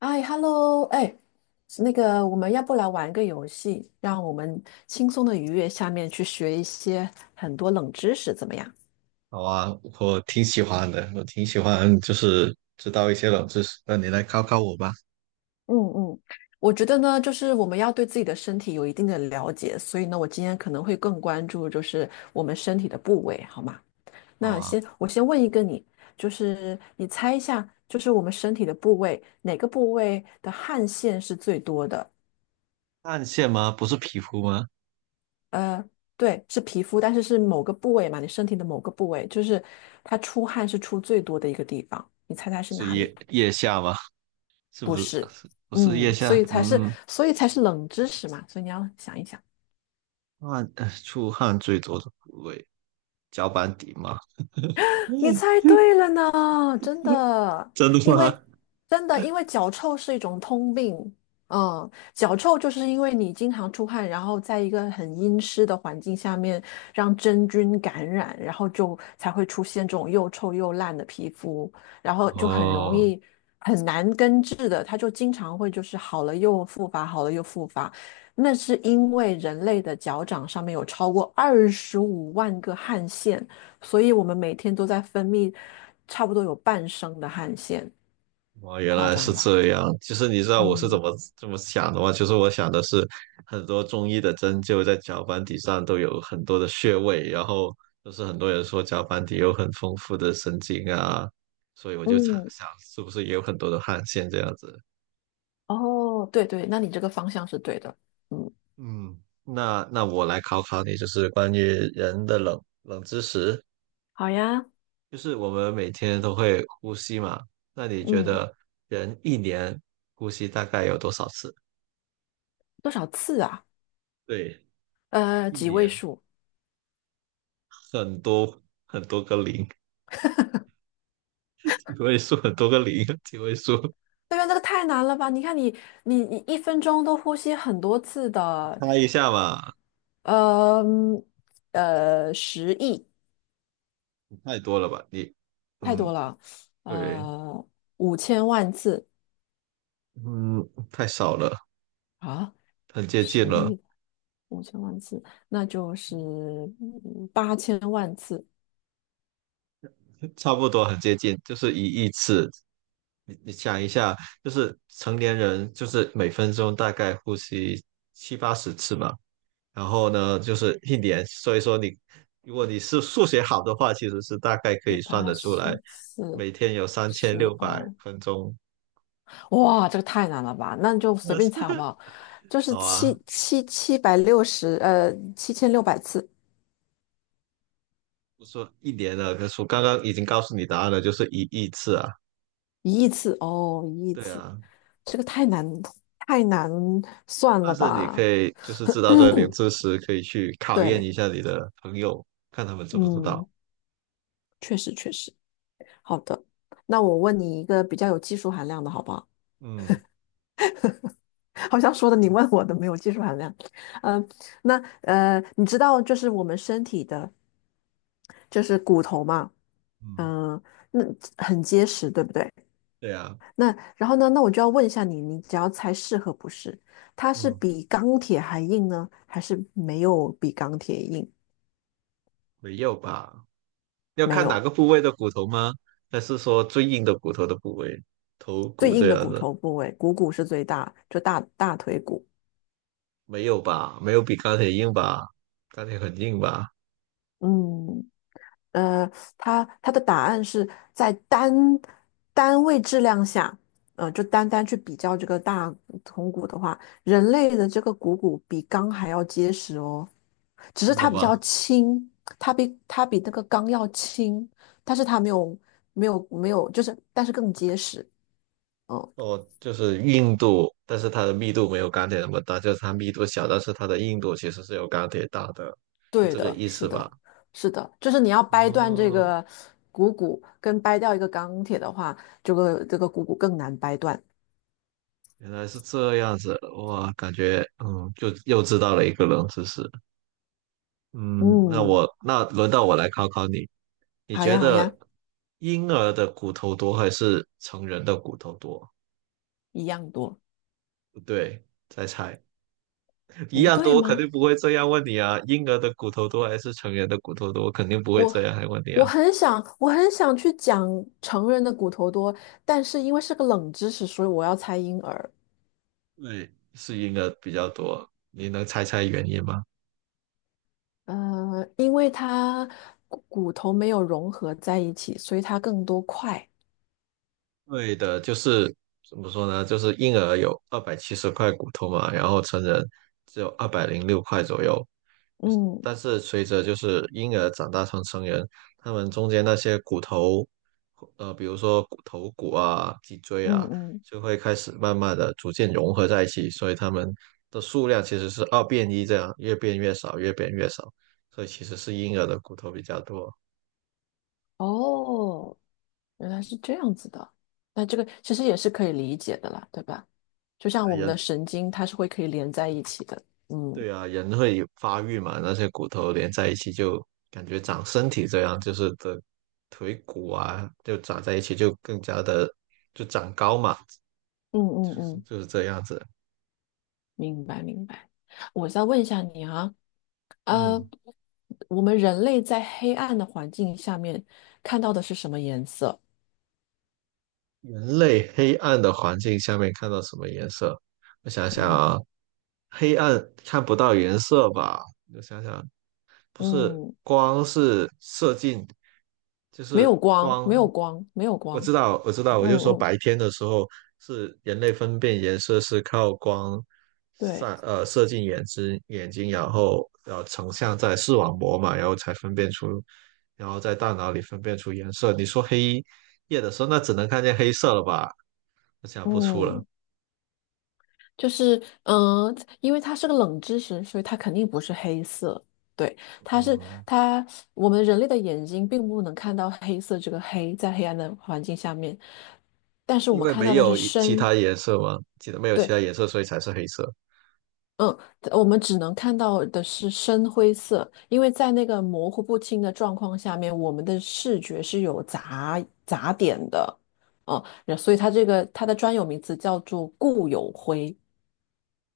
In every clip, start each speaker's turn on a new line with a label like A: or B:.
A: 哎，Hello，哎，那个，我们要不来玩个游戏，让我们轻松的愉悦下面去学一些很多冷知识，怎么样？
B: 好啊，我挺喜欢的，我挺喜欢，就是知道一些冷知识。那你来考考我吧。
A: 嗯嗯，我觉得呢，就是我们要对自己的身体有一定的了解，所以呢，我今天可能会更关注就是我们身体的部位，好吗？
B: 好
A: 那
B: 啊，
A: 先我先问一个你，就是你猜一下，就是我们身体的部位，哪个部位的汗腺是最多的？
B: 汗腺吗？不是皮肤吗？
A: 呃，对，是皮肤，但是是某个部位嘛，你身体的某个部位，就是它出汗是出最多的一个地方，你猜猜是
B: 是
A: 哪里？
B: 腋下吗？是
A: 不
B: 不是？
A: 是，
B: 不是腋
A: 嗯，
B: 下？嗯，
A: 所以才是冷知识嘛，所以你要想一想。
B: 出汗最多的部位，脚板底吗？
A: 你猜 对了呢，真的，
B: 真的
A: 因为
B: 吗？
A: 真的，因为脚臭是一种通病。嗯，脚臭就是因为你经常出汗，然后在一个很阴湿的环境下面，让真菌感染，然后就才会出现这种又臭又烂的皮肤，然后就很容
B: 哦。
A: 易很难根治的，它就经常会就是好了又复发，好了又复发。那是因为人类的脚掌上面有超过25万个汗腺。所以我们每天都在分泌差不多有半升的汗腺，
B: 哦，原
A: 夸
B: 来是
A: 张吧？
B: 这样。其实你知道我是怎
A: 嗯，
B: 么这么想的吗？其实我想的是，很多中医的针灸在脚板底上都有很多的穴位，然后就是很多人说脚板底有很丰富的神经啊，所以我就想
A: 嗯，
B: 想是不是也有很多的汗腺这样子。
A: 哦，对对，那你这个方向是对的。嗯，
B: 嗯，那我来考考你，就是关于人的冷知识，
A: 好呀，
B: 就是我们每天都会呼吸嘛，那你觉
A: 嗯，
B: 得人一年呼吸大概有多少次？
A: 多少次啊？
B: 对，一
A: 几位
B: 年。
A: 数？
B: 很多，很多个零，几位数，很多个零，几位数，
A: 对呀，那个太难了吧？你看你一分钟都呼吸很多次的，
B: 猜一下嘛，
A: 呃十亿
B: 太多了吧？你，
A: 太多
B: 嗯，
A: 了，
B: 对，
A: 呃，五千万次
B: 嗯，太少了，
A: 啊，
B: 很接近
A: 十
B: 了，
A: 亿。五千万次，那就是8000万次，
B: 差不多很接近，就是一亿次。你想一下，就是成年人就是每分钟大概呼吸70-80次嘛，然后呢，就是一年，所以说你如果是数学好的话，其实是大概可
A: 第
B: 以算
A: 八
B: 得出来，
A: 十四
B: 每天有三千六
A: 十
B: 百
A: 二，
B: 分钟。
A: 哇，这个太难了吧？那你就随便猜好 不好？就是
B: 好啊，
A: 760，7600次，
B: 我说一年了，可是我刚刚已经告诉你答案了，就是一亿次啊。
A: 一亿次哦，一亿
B: 对
A: 次，
B: 啊，
A: 这个太难算
B: 但
A: 了
B: 是你
A: 吧？
B: 可以就是知道这个冷知 识，可以去考验
A: 对，
B: 一下你的朋友，看他们知不知道。
A: 嗯，确实确实，好的，那我问你一个比较有技术含量的好不好？
B: 嗯
A: 好像说的你问我的没有技术含量。嗯、那你知道就是我们身体的就是骨头嘛，
B: 嗯，
A: 嗯、那很结实，对不对？
B: 对啊，
A: 那然后呢，那我就要问一下你，你只要猜是和不是，它是
B: 嗯，
A: 比钢铁还硬呢，还是没有比钢铁硬？
B: 没有吧？要
A: 没
B: 看
A: 有，
B: 哪个部位的骨头吗？还是说最硬的骨头的部位，头
A: 最
B: 骨
A: 硬
B: 这
A: 的
B: 样
A: 骨
B: 的？
A: 头部位，股骨是最大，就大腿骨。
B: 没有吧？没有比钢铁硬吧？钢铁很硬吧？
A: 嗯，呃，它的答案是在单位质量下，就单单去比较这个大铜鼓的话，人类的这个股骨比钢还要结实哦，只是
B: 真的
A: 它比较
B: 吗？
A: 轻，它比那个钢要轻，但是它没有，就是但是更结实。嗯，
B: 哦，就是硬度，但是它的密度没有钢铁那么大，就是它密度小，但是它的硬度其实是有钢铁大的，是
A: 对
B: 这个
A: 的，
B: 意
A: 是
B: 思吧？
A: 的，是的，就是你要掰断这
B: 哦，
A: 个股骨跟掰掉一个钢铁的话，这个股骨更难掰断。
B: 原来是这样子，哇，感觉嗯，就又知道了一个冷知识。嗯，那
A: 嗯。
B: 我那轮到我来考考你，你
A: 好
B: 觉
A: 呀，好呀，
B: 得婴儿的骨头多还是成人的骨头多？
A: 一样多，
B: 不对，再猜，一
A: 不
B: 样
A: 对
B: 多，肯
A: 吗？
B: 定不会这样问你啊。婴儿的骨头多还是成人的骨头多，肯定不会
A: 我
B: 这样来问你
A: 我
B: 啊。
A: 很想，我很想去讲成人的骨头多，但是因为是个冷知识，所以我要猜婴儿。
B: 对是婴儿比较多，你能猜猜原因吗？
A: 因为它骨头没有融合在一起，所以它更多块。
B: 对的，就是怎么说呢？就是婴儿有270块骨头嘛，然后成人只有206块左右。
A: 嗯
B: 但是随着就是婴儿长大成成人，他们中间那些骨头，比如说骨头骨啊、脊椎
A: 嗯
B: 啊，
A: 嗯，
B: 就会开始慢慢的逐渐融合在一起，所以他们的数量其实是二变一这样，越变越少，越变越少。所以其实是婴儿的骨头比较多。
A: 哦，原来是这样子的。那这个其实也是可以理解的啦，对吧？就像我们的
B: 人。
A: 神经，它是会可以连在一起的。嗯
B: 对啊，人会发育嘛，那些骨头连在一起就感觉长身体这样，就是的腿骨啊，就长在一起就更加的就长高嘛，
A: 嗯嗯
B: 就是
A: 嗯。
B: 就是这样子。
A: 明白明白。我再问一下你啊，呃，
B: 嗯，
A: 我们人类在黑暗的环境下面看到的是什么颜色？
B: 人类黑暗的环境下面看到什么颜色？我想想
A: 嗯
B: 啊，黑暗看不到颜色吧？我想想，不是
A: 嗯，
B: 光是射进，就
A: 没
B: 是
A: 有光，没有
B: 光。
A: 光，没有
B: 我
A: 光。
B: 知道，我知道，我
A: 嗯
B: 就说
A: 嗯，
B: 白天的时候是人类分辨颜色是靠光
A: 对，
B: 射进眼睛，然后成像在视网膜嘛，然后才分辨出，然后在大脑里分辨出颜色。你说黑夜的时候，那只能看见黑色了吧？我想不出了，
A: 嗯，就是嗯、呃因为它是个冷知识，所以它肯定不是黑色。对，它是
B: 嗯，
A: 它，我们人类的眼睛并不能看到黑色这个黑，在黑暗的环境下面，但是我
B: 因
A: 们
B: 为
A: 看到
B: 没
A: 的是
B: 有一其
A: 深。
B: 他颜色嘛，记得没有其
A: 对，
B: 他颜色，所以才是黑色。
A: 嗯，我们只能看到的是深灰色，因为在那个模糊不清的状况下面，我们的视觉是有杂点的，嗯，所以它这个它的专有名词叫做固有灰。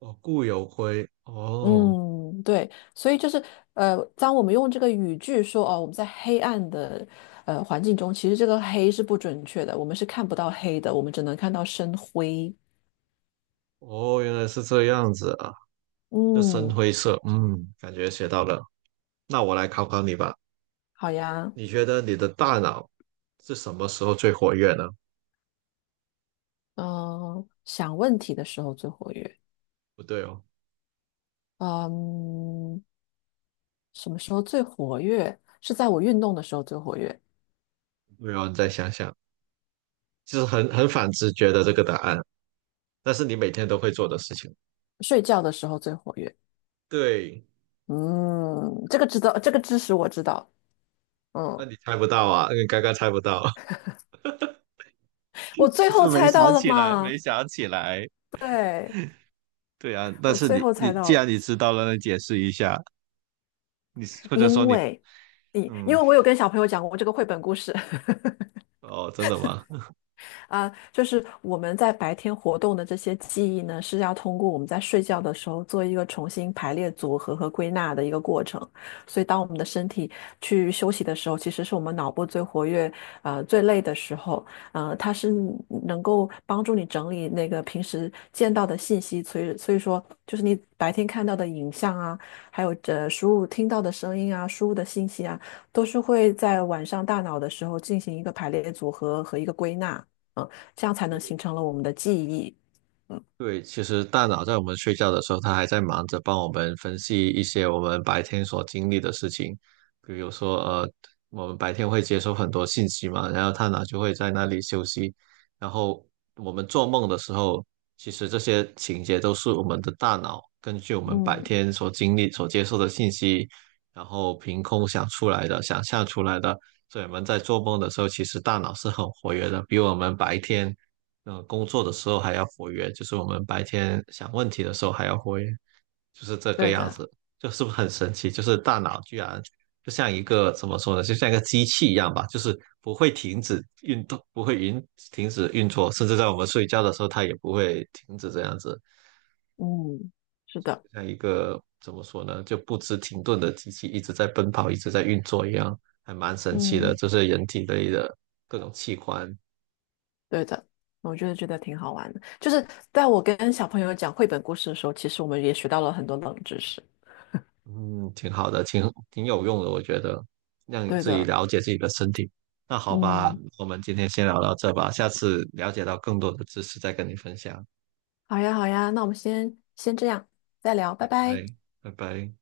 B: 哦，固有灰，哦
A: 嗯，对，所以就是当我们用这个语句说哦，我们在黑暗的环境中，其实这个黑是不准确的，我们是看不到黑的，我们只能看到深灰。
B: 哦，原来是这样子啊，就深
A: 嗯，
B: 灰色，嗯，感觉学到了。那我来考考你吧，
A: 好呀，
B: 你觉得你的大脑是什么时候最活跃呢？
A: 嗯、想问题的时候最活跃。
B: 不对哦，
A: 嗯，什么时候最活跃？是在我运动的时候最活跃，
B: 没有，你再想想，就是很反直觉的这个答案，但是你每天都会做的事情。
A: 睡觉的时候最活跃。
B: 对，
A: 嗯，这个知道，这个知识我知道。
B: 那
A: 嗯，
B: 你猜不到啊，你刚刚猜不到，
A: 我 最
B: 你是
A: 后
B: 不是没
A: 猜
B: 想
A: 到了
B: 起来？没
A: 嘛？
B: 想起来。
A: 对，
B: 对啊，但
A: 我
B: 是
A: 最
B: 你
A: 后
B: 你
A: 猜
B: 既
A: 到了，
B: 然你知道了，那你解释一下，你或者说
A: 因
B: 你
A: 为因
B: 嗯，
A: 为我有跟小朋友讲过这个绘本故事。
B: 哦，真的吗？
A: 啊，就是我们在白天活动的这些记忆呢，是要通过我们在睡觉的时候做一个重新排列组合和归纳的一个过程。所以，当我们的身体去休息的时候，其实是我们脑部最活跃、最累的时候。它是能够帮助你整理那个平时见到的信息，所以说，就是你白天看到的影像啊，还有输入听到的声音啊，输入的信息啊，都是会在晚上大脑的时候进行一个排列组合和一个归纳。嗯，这样才能形成了我们的记忆。
B: 对，其实大脑在我们睡觉的时候，它还在忙着帮我们分析一些我们白天所经历的事情，比如说，我们白天会接收很多信息嘛，然后大脑就会在那里休息，然后我们做梦的时候，其实这些情节都是我们的大脑根据我们白
A: 嗯
B: 天所经历、所接受的信息，然后凭空想出来的、想象出来的，所以我们在做梦的时候，其实大脑是很活跃的，比我们白天。工作的时候还要活跃，就是我们白天想问题的时候还要活跃，就是这个
A: 对
B: 样
A: 的，
B: 子，就是不是很神奇？就是大脑居然就像一个怎么说呢，就像一个机器一样吧，就是不会停止运动，不会停止运作，甚至在我们睡觉的时候，它也不会停止这样子，
A: 嗯是的，
B: 像一个怎么说呢，就不知停顿的机器一直在奔跑，一直在运作一样，还蛮神奇的，
A: 嗯
B: 就是人体内的各种器官
A: 对的。我觉得挺好玩的，就是在我跟小朋友讲绘本故事的时候，其实我们也学到了很多冷知识。
B: 嗯，挺好的，挺有用的，我觉得让你
A: 对
B: 自己
A: 的，
B: 了解自己的身体。那好吧，
A: 嗯，
B: 我们今天先聊到这吧，下次了解到更多的知识再跟你分享。
A: 好呀，好呀，那我们先这样，再聊，
B: 拜
A: 拜拜。
B: 拜，拜拜。